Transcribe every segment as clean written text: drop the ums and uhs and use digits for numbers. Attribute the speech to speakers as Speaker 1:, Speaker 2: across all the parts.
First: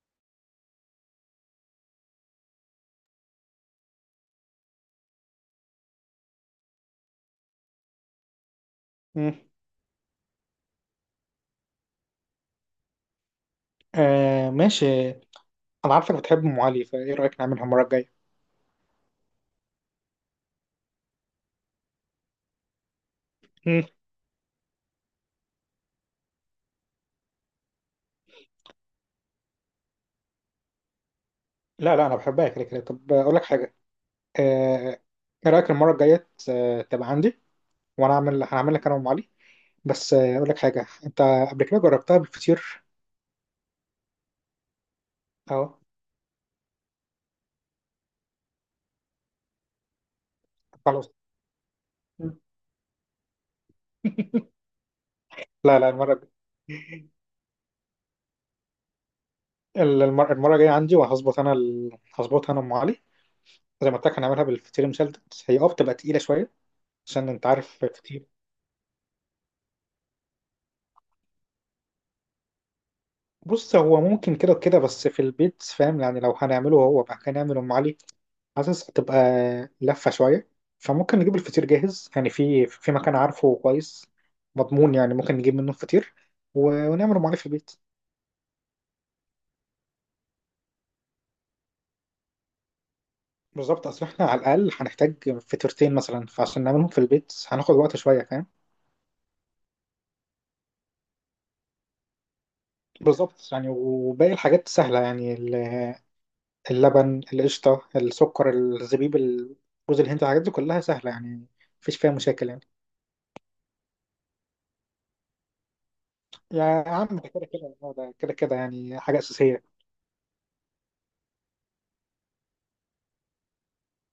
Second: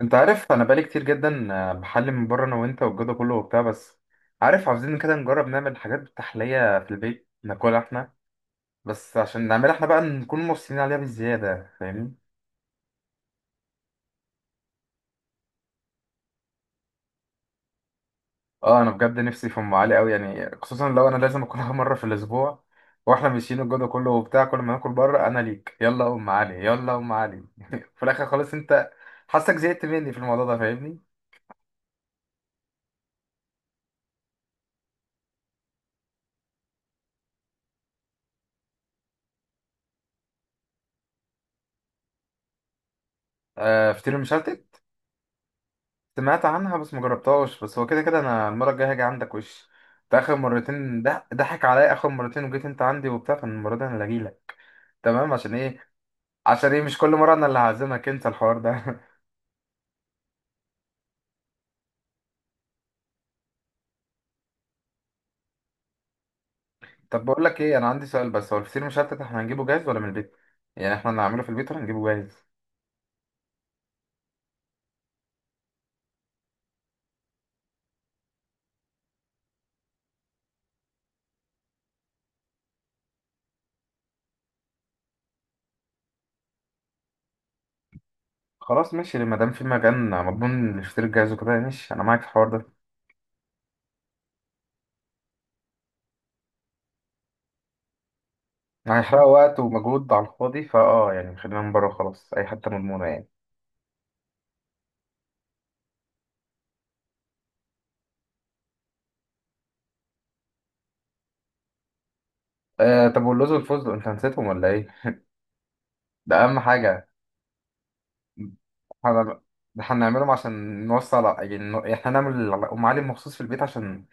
Speaker 1: انت عارف انا بقالي كتير جدا بحلي من بره انا وانت والجو ده كله وبتاع. بس عارف عاوزين كده نجرب نعمل حاجات بالتحلية في البيت ناكلها احنا، بس
Speaker 2: مم.
Speaker 1: عشان نعملها احنا بقى نكون مبسوطين عليها بالزيادة، فاهمني؟
Speaker 2: آه، ماشي. انا عارفك بتحب ام علي، فايه رايك نعملها المره الجايه؟
Speaker 1: اه انا بجد نفسي في ام علي قوي، يعني خصوصا لو انا لازم اكلها مرة في الاسبوع. واحنا ماشيين الجو
Speaker 2: مم.
Speaker 1: ده كله وبتاع، كل ما ناكل بره انا ليك يلا ام علي يلا ام علي في الاخر خالص انت حاسك زهقت مني في الموضوع ده، فاهمني؟
Speaker 2: لا لا، انا بحبها كده كده. طب اقول لك حاجه. آه. ايه رايك المره الجايه تبقى عندي، وانا اعمل هنعمل لك انا وام علي. بس اقول لك حاجه انت. قبل كده جربتها بالفطير.
Speaker 1: آه فطير مشلتت،
Speaker 2: اه
Speaker 1: سمعت عنها بس مجربتهاش. بس هو كده كده انا المره الجايه هاجي عندك، وش انت اخر مرتين
Speaker 2: خلاص.
Speaker 1: ده ضحك عليا، اخر
Speaker 2: مم.
Speaker 1: مرتين وجيت انت عندي وبتاع، فالمره دي انا اللي اجيلك. تمام، عشان
Speaker 2: لا
Speaker 1: ايه؟
Speaker 2: لا، المره الجايه.
Speaker 1: عشان ايه مش كل مره انا اللي هعزمك انت الحوار ده؟
Speaker 2: المره الجايه عندي، وهظبط انا هظبط انا ام علي، زي ما قلت لك هنعملها بالفطير المشلتت، هي بتبقى تقيله شويه.
Speaker 1: طب
Speaker 2: عشان
Speaker 1: بقول
Speaker 2: انت
Speaker 1: لك ايه،
Speaker 2: عارف
Speaker 1: انا عندي
Speaker 2: الفطير.
Speaker 1: سؤال، بس هو الفطير مشلتت احنا هنجيبه جاهز ولا من البيت؟ يعني احنا اللي هنعمله في البيت ولا هنجيبه جاهز؟
Speaker 2: بص، هو ممكن كده وكده، بس في البيت، فاهم يعني لو هنعمله، هو بقى هنعمل ام علي حاسس هتبقى لفه شويه. فممكن نجيب الفطير جاهز، يعني في مكان عارفه كويس، مضمون، يعني ممكن نجيب منه الفطير، ونعمل ام علي في البيت.
Speaker 1: خلاص ماشي، ما دام في مكان مضمون للفطير الجاهز وكده ماشي، انا معاك في الحوار ده.
Speaker 2: بالظبط، اصل احنا على الاقل هنحتاج فطيرتين مثلا، فعشان نعملهم في البيت هناخد وقت شويه فاهم.
Speaker 1: هيحرقوا وقت ومجهود على الفاضي، فاه يعني خلينا من بره خلاص، اي حته مضمونه يعني.
Speaker 2: بالظبط يعني، وباقي الحاجات سهله يعني، اللبن، القشطه، السكر، الزبيب، جوز الهند، الحاجات دي كلها سهله يعني، مفيش فيها مشاكل يعني.
Speaker 1: أه، طب واللوز والفستق انت نسيتهم ولا ايه؟ ده اهم
Speaker 2: يعني يا عم،
Speaker 1: حاجه.
Speaker 2: ده كده كده، هو ده كده كده يعني حاجة
Speaker 1: هن-
Speaker 2: أساسية.
Speaker 1: هنعملهم عشان نوصل، يعني احنا نعمل ام علي مخصوص في البيت عشان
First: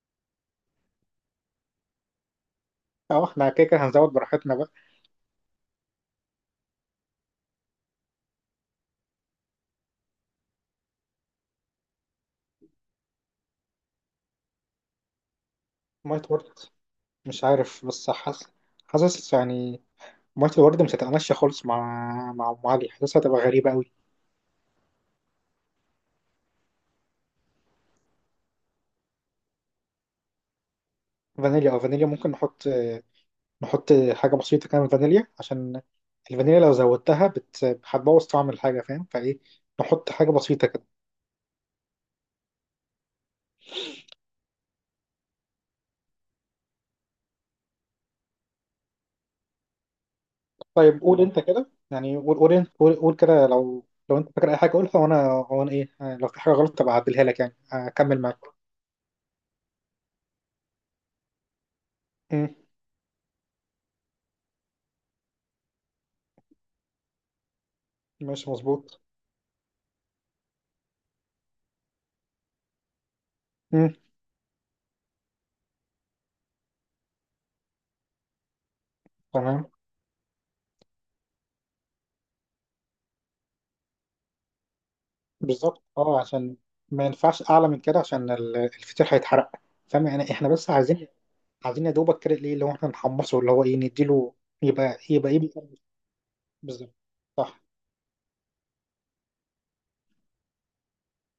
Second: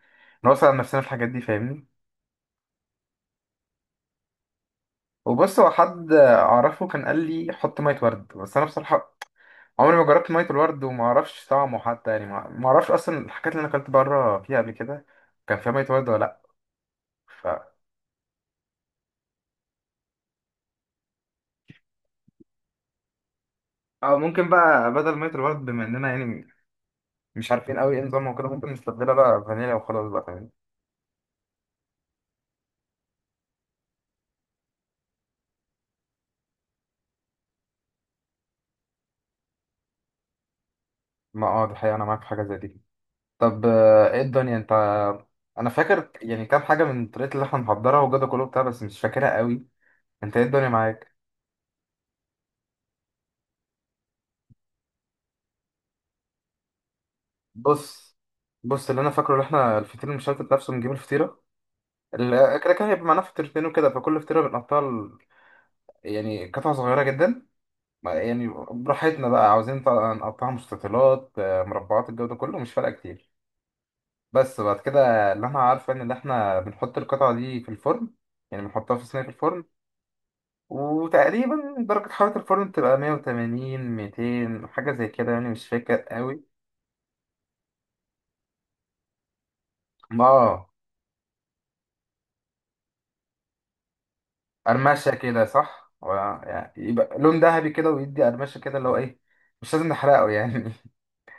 Speaker 1: نوصل على نفسنا في الحاجات دي، فاهمني؟
Speaker 2: أه، إحنا كده كده هنزود براحتنا بقى.
Speaker 1: وبص هو حد اعرفه كان قال لي حط ميه ورد، بس انا بصراحه عمري ما جربت ميه الورد وما اعرفش طعمه حتى، يعني ما اعرفش اصلا الحاجات اللي انا اكلت بره فيها قبل كده كان فيها ميه ورد ولا
Speaker 2: مية
Speaker 1: لا.
Speaker 2: ورد؟ مش
Speaker 1: ف
Speaker 2: عارف، بس حاسس، حاسس يعني، مية الورد مش هتتمشى خالص، مع أم علي. حاسسها هتبقى غريبة أوي.
Speaker 1: او ممكن بقى بدل ميه الورد، بما اننا يعني مش عارفين قوي ايه نظامها وكده، ممكن نستبدلها بقى فانيليا وخلاص بقى، فاهمني؟
Speaker 2: فانيليا، فانيليا ممكن نحط. نحط حاجة بسيطة كده من فانيليا، عشان الفانيليا لو زودتها هتبوظ طعم الحاجة، فاهم. فإيه، نحط حاجة بسيطة كده.
Speaker 1: ما اه، دي حقيقة، انا معاك في حاجه زي دي. طب ايه الدنيا انت؟ انا فاكر يعني كام حاجه من الطريقه اللي احنا محضرها وجدع كله بتاع، بس مش فاكرها قوي. انت ايه الدنيا
Speaker 2: طيب
Speaker 1: معاك؟
Speaker 2: قول أنت كده، يعني، قول أنت قول كده، لو لو أنت فاكر أي حاجة قولها، وأنا إيه، لو في حاجة غلط تبقى أعدلها لك، يعني
Speaker 1: بص
Speaker 2: أكمل معاك.
Speaker 1: بص اللي انا فاكره، اللي احنا الفطير المشلتت نفسه بنجيب الفطيره،
Speaker 2: مم.
Speaker 1: كده كده هيبقى معانا فطيرتين وكده، فكل فطيره بنقطعها يعني قطع صغيره جدا. يعني
Speaker 2: ماشي، مظبوط.
Speaker 1: براحتنا بقى، عاوزين طبعاً نقطعها مستطيلات مربعات، الجو ده كله مش فارقه كتير.
Speaker 2: مم.
Speaker 1: بس بعد كده اللي انا عارفه ان اللي احنا بنحط القطعه دي في الفرن، يعني بنحطها في صينيه في الفرن.
Speaker 2: تمام.
Speaker 1: وتقريبا درجة حرارة الفرن بتبقى 180 200 حاجة زي كده، يعني مش
Speaker 2: بالظبط،
Speaker 1: فاكر
Speaker 2: اه،
Speaker 1: قوي.
Speaker 2: عشان ما ينفعش اعلى من كده، عشان الفطير هيتحرق، فاهم يعني. احنا
Speaker 1: اه
Speaker 2: بس عايزين، عايزين يا دوبك كده، ايه اللي هو احنا نحمصه، اللي هو ايه نديله. يبقى
Speaker 1: قرمشة
Speaker 2: يبقى ايه.
Speaker 1: كده، صح، يعني
Speaker 2: بالظبط،
Speaker 1: يبقى لون
Speaker 2: صح.
Speaker 1: ذهبي كده ويدي قرمشة كده اللي هو ايه، مش لازم نحرقه يعني.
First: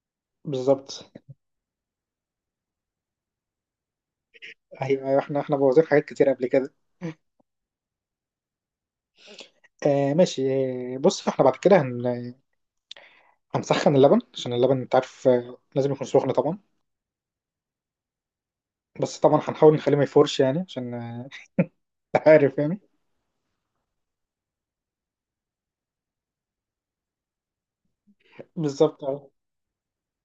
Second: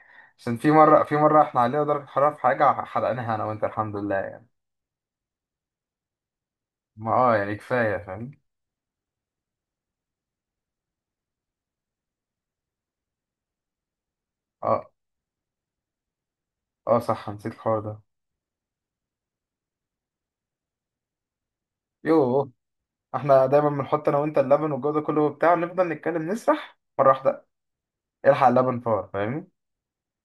Speaker 1: عشان في مرة
Speaker 2: بالظبط،
Speaker 1: في مرة احنا علينا درجة حرارة في حاجة حرقناها انا وانت، الحمد لله يعني.
Speaker 2: ايوه ايوه، احنا بوظنا حاجات كتير قبل كده.
Speaker 1: ما اه، يعني كفاية فاهم.
Speaker 2: آه ماشي. بص، احنا بعد كده هنسخن اللبن، عشان اللبن
Speaker 1: اه
Speaker 2: انت عارف لازم يكون سخن طبعا.
Speaker 1: اه صح، نسيت الحوار ده.
Speaker 2: بس طبعا هنحاول نخليه ما يفورش يعني عشان آه، انت
Speaker 1: يوه،
Speaker 2: عارف يعني.
Speaker 1: احنا دايما بنحط انا وانت اللبن والجو ده كله وبتاع ونفضل نتكلم نسرح مرة واحدة، الحق اللبن
Speaker 2: بالظبط.
Speaker 1: فور، فاهمني؟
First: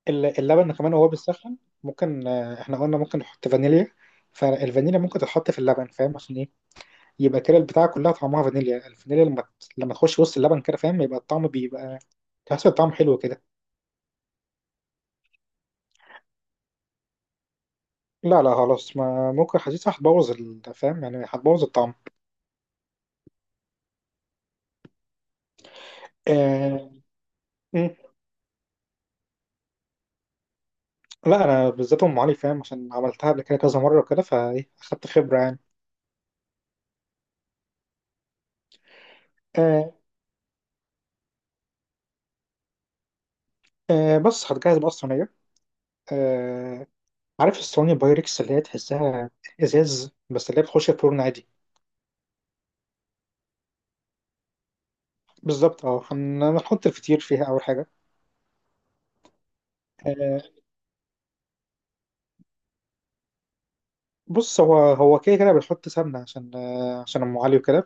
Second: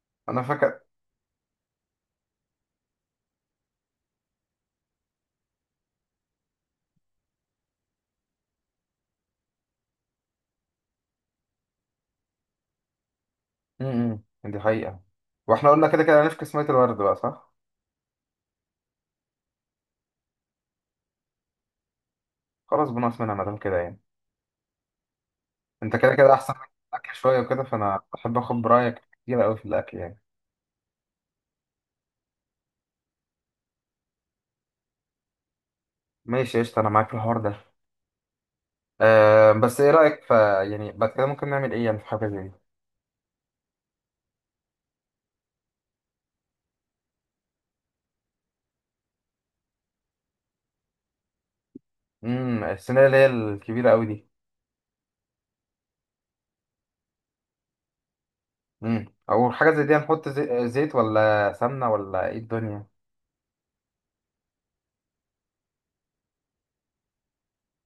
Speaker 1: انا
Speaker 2: اللبن
Speaker 1: فاكر.
Speaker 2: كمان وهو بيسخن ممكن، احنا قلنا ممكن نحط فانيليا، فالفانيليا ممكن تتحط في اللبن، فاهم عشان ايه؟ يبقى كده البتاعة كلها طعمها فانيليا. الفانيليا لما لما تخش وسط اللبن كده، فاهم، يبقى الطعم بيبقى تحس الطعم حلو كده.
Speaker 1: امم، دي حقيقة. واحنا قلنا كده كده هنفكس مية الورد بقى، صح؟
Speaker 2: لا لا، خلاص، ما ممكن، حاسسها هتبوظ فاهم يعني، هتبوظ الطعم.
Speaker 1: خلاص بنقص منها مادام كده يعني. انت كده كده احسن مني في
Speaker 2: آه...
Speaker 1: الاكل شوية وكده،
Speaker 2: مم.
Speaker 1: فانا بحب اخد برأيك كتير قوي في الاكل يعني.
Speaker 2: لا، انا بالذات ام علي فاهم، عشان عملتها قبل كده كذا مرة كده، فايه اخدت خبرة يعني.
Speaker 1: ماشي قشطة، انا معاك في الحوار ده. أه بس ايه
Speaker 2: آه...
Speaker 1: رأيك يعني بعد كده ممكن نعمل ايه يعني في حاجة زي دي؟
Speaker 2: بس هتجهز بقى الصينية. آه، عارف الصواني بايركس اللي هي تحسها ازاز، بس اللي هي بتخش الفرن عادي.
Speaker 1: امم، الصينية اللي هي الكبيرة قوي دي؟
Speaker 2: بالظبط، اه، هنحط الفطير فيها اول حاجه.
Speaker 1: امم، او حاجة زي دي هنحط
Speaker 2: آه،
Speaker 1: زيت ولا سمنة ولا ايه الدنيا؟
Speaker 2: بص، هو كده كده بنحط سمنه عشان عشان ام علي وكده،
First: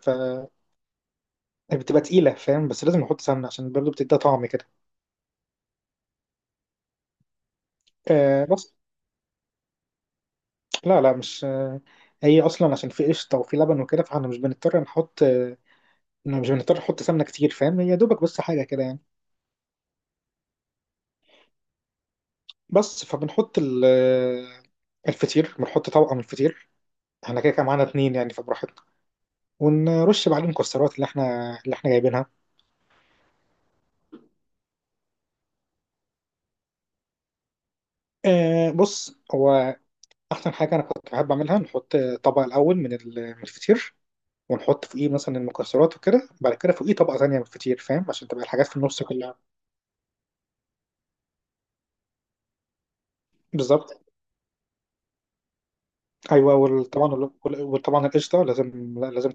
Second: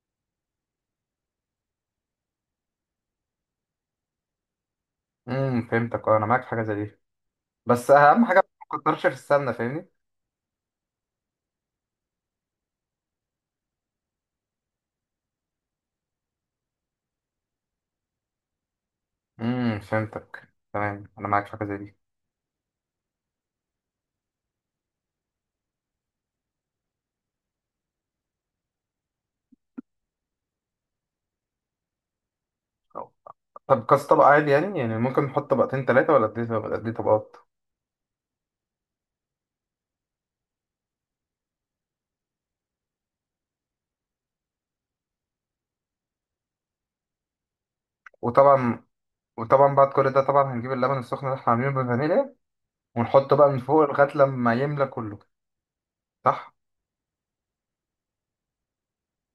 Speaker 2: فبتبقى تقيله، فاهم، بس لازم نحط سمنه عشان برضه بتديها طعم كده.
Speaker 1: امم، فهمتك، اه انا معاك في حاجة زي دي. بس اهم حاجة
Speaker 2: بس
Speaker 1: ما تكترش في السمنة، فاهمني؟
Speaker 2: لا لا، مش هي اصلا عشان في قشطه وفي لبن وكده، فاحنا مش بنضطر نحط مش بنضطر نحط سمنه كتير، فاهم، هي دوبك بس حاجه كده يعني.
Speaker 1: فهمتك تمام، انا معاك في حاجة زي دي.
Speaker 2: بس فبنحط الفطير، بنحط طبقه من الفطير، احنا كده كده معانا اتنين يعني فبراحتنا، ونرش بعدين الكسرات اللي احنا، اللي احنا جايبينها.
Speaker 1: طب كاس طبق عادي يعني، يعني ممكن نحط طبقتين تلاتة ولا قد ايه، ولا قد ايه طبقات؟
Speaker 2: آه، بص هو احسن حاجه انا كنت بحب اعملها، نحط طبق الاول من من الفطير، ونحط فوقيه مثلا المكسرات وكده، بعد كده فوقيه طبقه ثانيه من الفطير، فاهم، عشان تبقى الحاجات في
Speaker 1: وطبعا،
Speaker 2: النص كلها.
Speaker 1: وطبعا بعد كل ده طبعا هنجيب اللبن السخن اللي احنا عاملينه بالفانيليا ونحطه بقى من فوق
Speaker 2: بالظبط،
Speaker 1: لغاية لما يملى كله، صح؟
Speaker 2: ايوه، وطبعا، وطبعا القشطه لازم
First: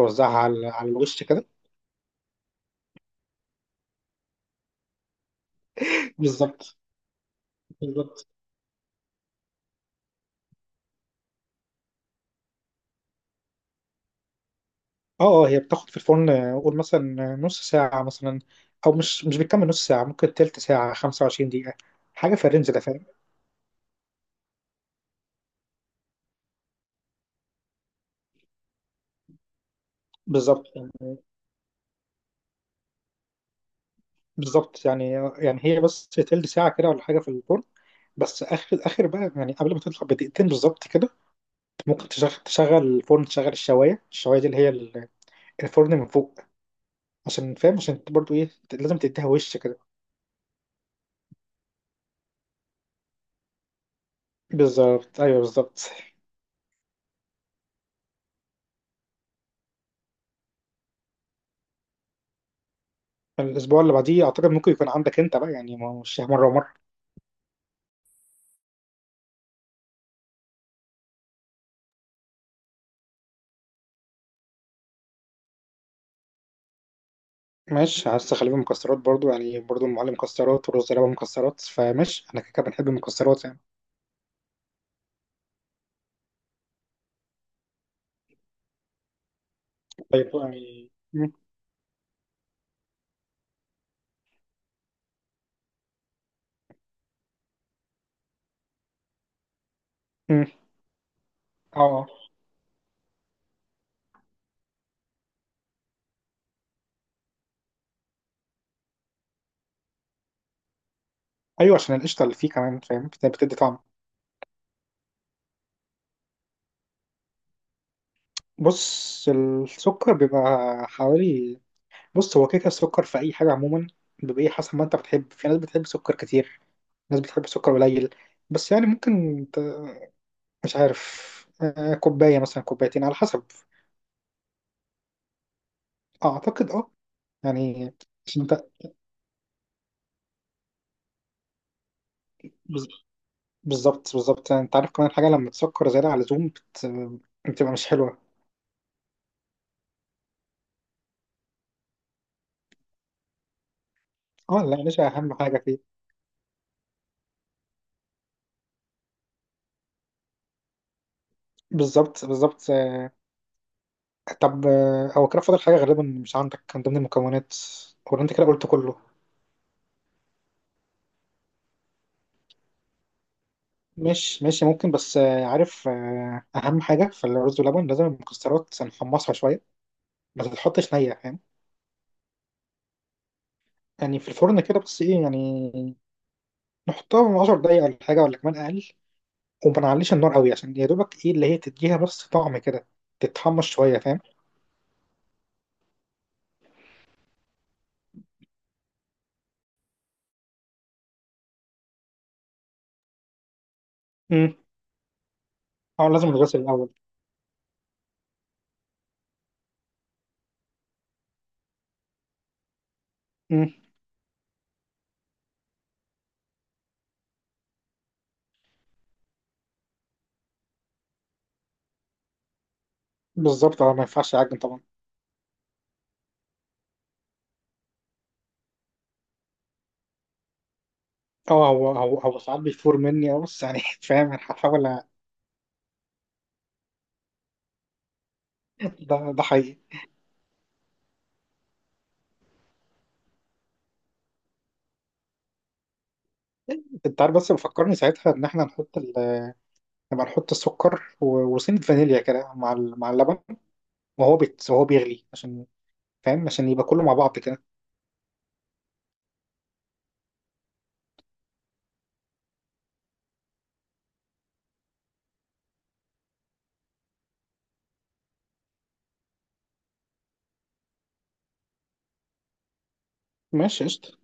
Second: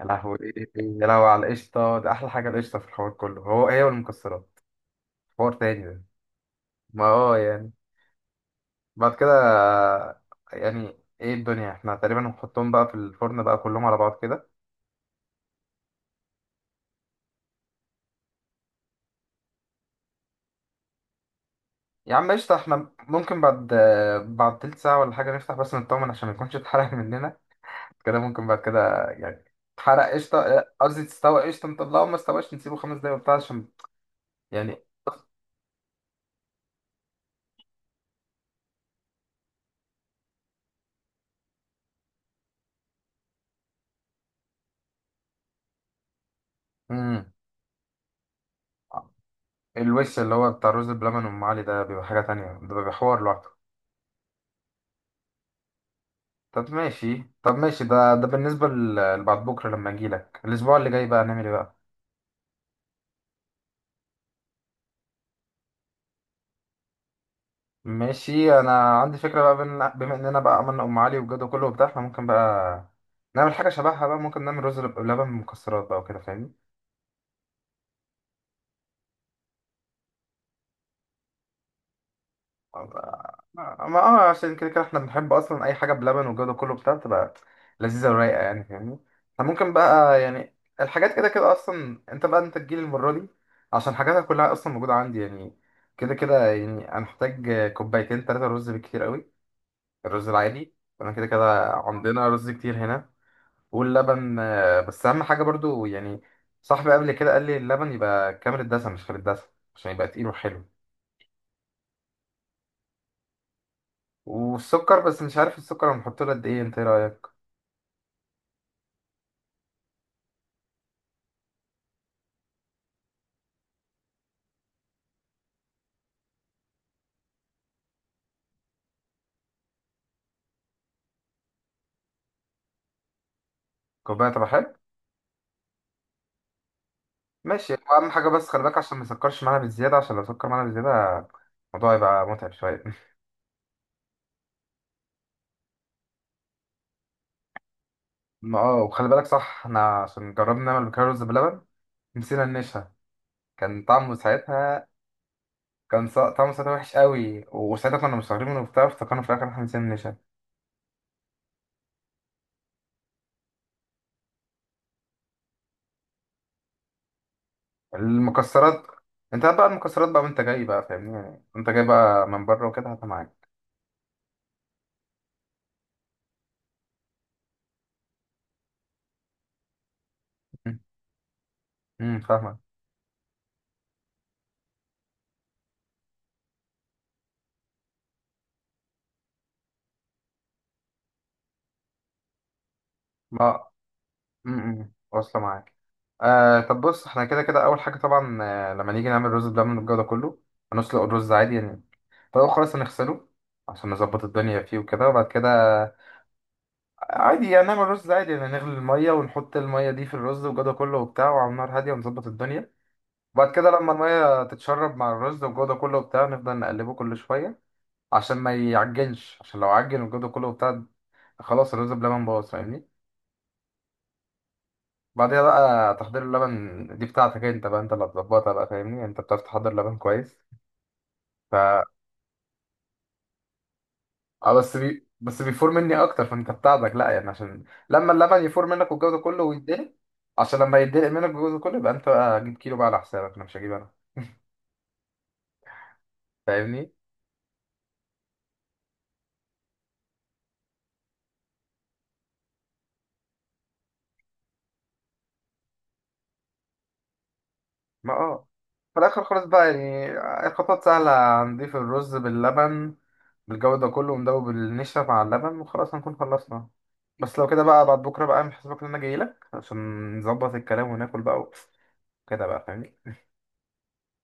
Speaker 1: يا لهوي،
Speaker 2: على
Speaker 1: يا
Speaker 2: الوش
Speaker 1: لهوي
Speaker 2: كده.
Speaker 1: على القشطة، ده أحلى حاجة القشطة في الحوار كله، هو هي والمكسرات حوار تاني ده.
Speaker 2: بالظبط
Speaker 1: ما هو يعني
Speaker 2: بالظبط،
Speaker 1: بعد كده يعني، ايه الدنيا، احنا تقريبا هنحطهم بقى في الفرن بقى كلهم على بعض كده.
Speaker 2: اه. اه هي بتاخد في الفرن، قول مثلا نص ساعه مثلا، او مش بتكمل نص ساعه، ممكن تلت ساعه، 25 دقيقه،
Speaker 1: يا عم
Speaker 2: حاجه في
Speaker 1: قشطة،
Speaker 2: الرينج ده
Speaker 1: احنا
Speaker 2: فاهم.
Speaker 1: ممكن بعد بعد تلت ساعة ولا حاجة نفتح بس نطمن عشان ما يكونش اتحرق مننا. كده ممكن بعد كده يعني تحرق قشطة،
Speaker 2: بالظبط
Speaker 1: قصدي تستوي قشطة، نطلعه، ما استواش نسيبه خمس دقايق وبتاع عشان يعني.
Speaker 2: بالظبط يعني، يعني هي بس تلت ساعة كده ولا حاجة في الفرن، بس آخر آخر بقى يعني قبل ما تطلع بدقيقتين بالظبط كده، ممكن تشغل الفرن، تشغل الشواية دي اللي هي الفرن من فوق،
Speaker 1: مم.
Speaker 2: عشان، فاهم، عشان برضو إيه، لازم تديها وش كده.
Speaker 1: الوش اللي هو بتاع الرز بلبن، أم علي ده بيبقى حاجة تانية، ده بيبقى حوار لوحده.
Speaker 2: بالظبط، أيوه، بالظبط.
Speaker 1: طب ماشي طب ماشي، ده بالنسبة لبعد بكرة لما أجيلك الأسبوع اللي جاي بقى، هنعمل إيه بقى؟
Speaker 2: الأسبوع اللي بعديه أعتقد ممكن يكون عندك أنت بقى، يعني ما هو مش مرة ومرة.
Speaker 1: ماشي أنا عندي فكرة بقى، بما إننا بقى عملنا أم علي والجو ده كله وبتاع، إحنا ممكن بقى نعمل حاجة شبهها بقى، ممكن نعمل رز بلبن مكسرات بقى وكده، فاهمني؟
Speaker 2: ماشي، عايز تخليه مكسرات برضو، يعني برضو المعلم مكسرات، ورز لبن مكسرات، فماشي، أنا كده كده بنحب المكسرات يعني.
Speaker 1: ما اه، عشان كده كده احنا بنحب اصلا اي حاجه بلبن والجو ده كله بتاع بتبقى لذيذه ورايقه يعني، فاهمني؟ فممكن بقى
Speaker 2: طيب
Speaker 1: يعني
Speaker 2: يعني
Speaker 1: الحاجات كده كده اصلا، انت بقى انت تجيلي المره دي عشان حاجاتها كلها اصلا موجوده عندي يعني. كده كده يعني انا محتاج كوبايتين ثلاثه رز بالكتير قوي، الرز
Speaker 2: م.
Speaker 1: العادي، وانا كده كده
Speaker 2: اه،
Speaker 1: عندنا رز كتير هنا. واللبن بس اهم حاجه برضو يعني، صاحبي قبل كده قال لي اللبن يبقى كامل الدسم مش خالي الدسم عشان يبقى تقيل وحلو.
Speaker 2: ايوه، عشان القشطه اللي فيه كمان، فاهم بتدي طعم.
Speaker 1: والسكر بس مش عارف السكر هنحط له قد ايه، انت ايه رايك؟
Speaker 2: بص السكر بيبقى حوالي، بص هو كده كده السكر في اي حاجه عموما بيبقى ايه حسب ما انت بتحب. في ناس بتحب سكر كتير، ناس بتحب سكر قليل، بس يعني ممكن مش عارف، كوبايه مثلا، كوبايتين على حسب.
Speaker 1: كوبايه، طب حلو.
Speaker 2: اعتقد اه.
Speaker 1: ماشي،
Speaker 2: يعني
Speaker 1: اهم حاجه
Speaker 2: عشان
Speaker 1: بس
Speaker 2: انت،
Speaker 1: خلي بالك عشان ما يسكرش معانا بالزياده، عشان لو سكر معانا بالزياده الموضوع يبقى متعب شويه.
Speaker 2: بز- بالظبط بالظبط يعني، انت عارف كمان حاجه، لما تسكر زياده على اللزوم بتبقى مش حلوه.
Speaker 1: ما اه، وخلي بالك صح، احنا عشان جربنا نعمل بكره رز بلبن نسينا النشا، كان طعمه
Speaker 2: اه لا،
Speaker 1: ساعتها،
Speaker 2: النشا اهم حاجه فيه.
Speaker 1: طعمه ساعتها وحش قوي، وساعتها كنا مستغربين منه وبتاع، افتكرنا في الاخر إن احنا نسينا النشا.
Speaker 2: بالظبط بالظبط. طب، هو كده فاضل حاجة غالبا مش عندك من ضمن المكونات، ولا انت كده قلت
Speaker 1: المكسرات،
Speaker 2: كله؟
Speaker 1: انت هات بقى المكسرات بقى وانت جاي بقى، فاهمني؟ يعني وانت جاي بقى من بره وكده هاتها معاك.
Speaker 2: مش ماشي، ممكن بس عارف أهم حاجة في الرز واللبن لازم المكسرات نحمصها شوية، ما تتحطش نية، فاهم
Speaker 1: فاهمك.
Speaker 2: يعني، في الفرن كده، بس ايه يعني، نحطها من 10 دقايق ولا حاجة، ولا كمان أقل، وما نعليش النار قوي، عشان يا دوبك ايه، اللي هي تديها بس طعم كده، تتحمص
Speaker 1: ما
Speaker 2: شوية فاهم.
Speaker 1: امم، واصله معاك. آه طب بص، احنا كده كده اول حاجه طبعا، آه لما نيجي نعمل رز بلبن والجو ده كله، هنسلق الرز عادي يعني. فالاول خالص هنغسله عشان نظبط
Speaker 2: امم.
Speaker 1: الدنيا فيه وكده. وبعد كده
Speaker 2: اه لازم الغسل الأول.
Speaker 1: عادي يعني نعمل رز عادي، يعني نغلي الميه ونحط الميه دي في الرز والجو ده كله وبتاع، وعلى نار هاديه ونظبط الدنيا. وبعد كده
Speaker 2: امم.
Speaker 1: لما الميه تتشرب مع الرز والجو ده كله وبتاع، نفضل نقلبه كل شويه عشان ما يعجنش، عشان لو عجن والجو ده كله وبتاع خلاص الرز بلبن باظ، فاهمني؟
Speaker 2: بالظبط، اه، ما ينفعش يعجن طبعا.
Speaker 1: بعدها بقى تحضير اللبن، دي بتاعتك انت بقى، انت اللي هتظبطها بقى، فاهمني؟ انت بتعرف تحضر لبن كويس. ف
Speaker 2: اه، هو ساعات بيفور مني، بس يعني فاهم
Speaker 1: اه بس
Speaker 2: هحاول.
Speaker 1: بس بيفور مني اكتر، فانت بتاعتك لا يعني. عشان لما اللبن يفور منك والجو ده
Speaker 2: ده
Speaker 1: كله
Speaker 2: ده حقيقي.
Speaker 1: ويتدلق، عشان لما يتدلق منك والجو ده كله يبقى انت بقى جيب كيلو بقى على حسابك، انا مش هجيب انا، فاهمني؟
Speaker 2: انت عارف بس بفكرني ساعتها ان احنا نحط نبقى نحط السكر، وسنة فانيليا كده مع مع اللبن، وهو بيغلي، عشان فاهم، عشان يبقى كله مع بعض كده.
Speaker 1: ما اه، في الاخر خالص بقى يعني الخطوات سهله، نضيف الرز باللبن بالجو ده كله، وندوب النشا مع اللبن وخلاص هنكون خلصنا. بس لو كده بقى بعد بكره بقى اعمل حسابك ان انا جاي لك عشان نظبط الكلام وناكل بقى كده بقى، فاهمني؟
Speaker 2: ماشي، قشطة.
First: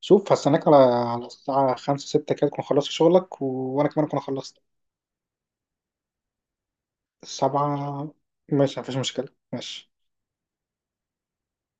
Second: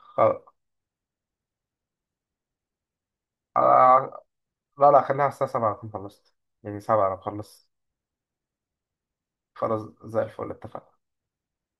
Speaker 2: شوف هستناك على الساعة خمسة ستة كده تكون خلصت شغلك. وأنا كمان أكون
Speaker 1: آه
Speaker 2: خلصت.
Speaker 1: لا، لا، خليها على الساعه 7 اكون خلصت، يعني 7 انا بخلص.
Speaker 2: سبعة. ماشي مفيش مشكلة،
Speaker 1: خلاص
Speaker 2: ماشي.
Speaker 1: زي الفل اتفقنا.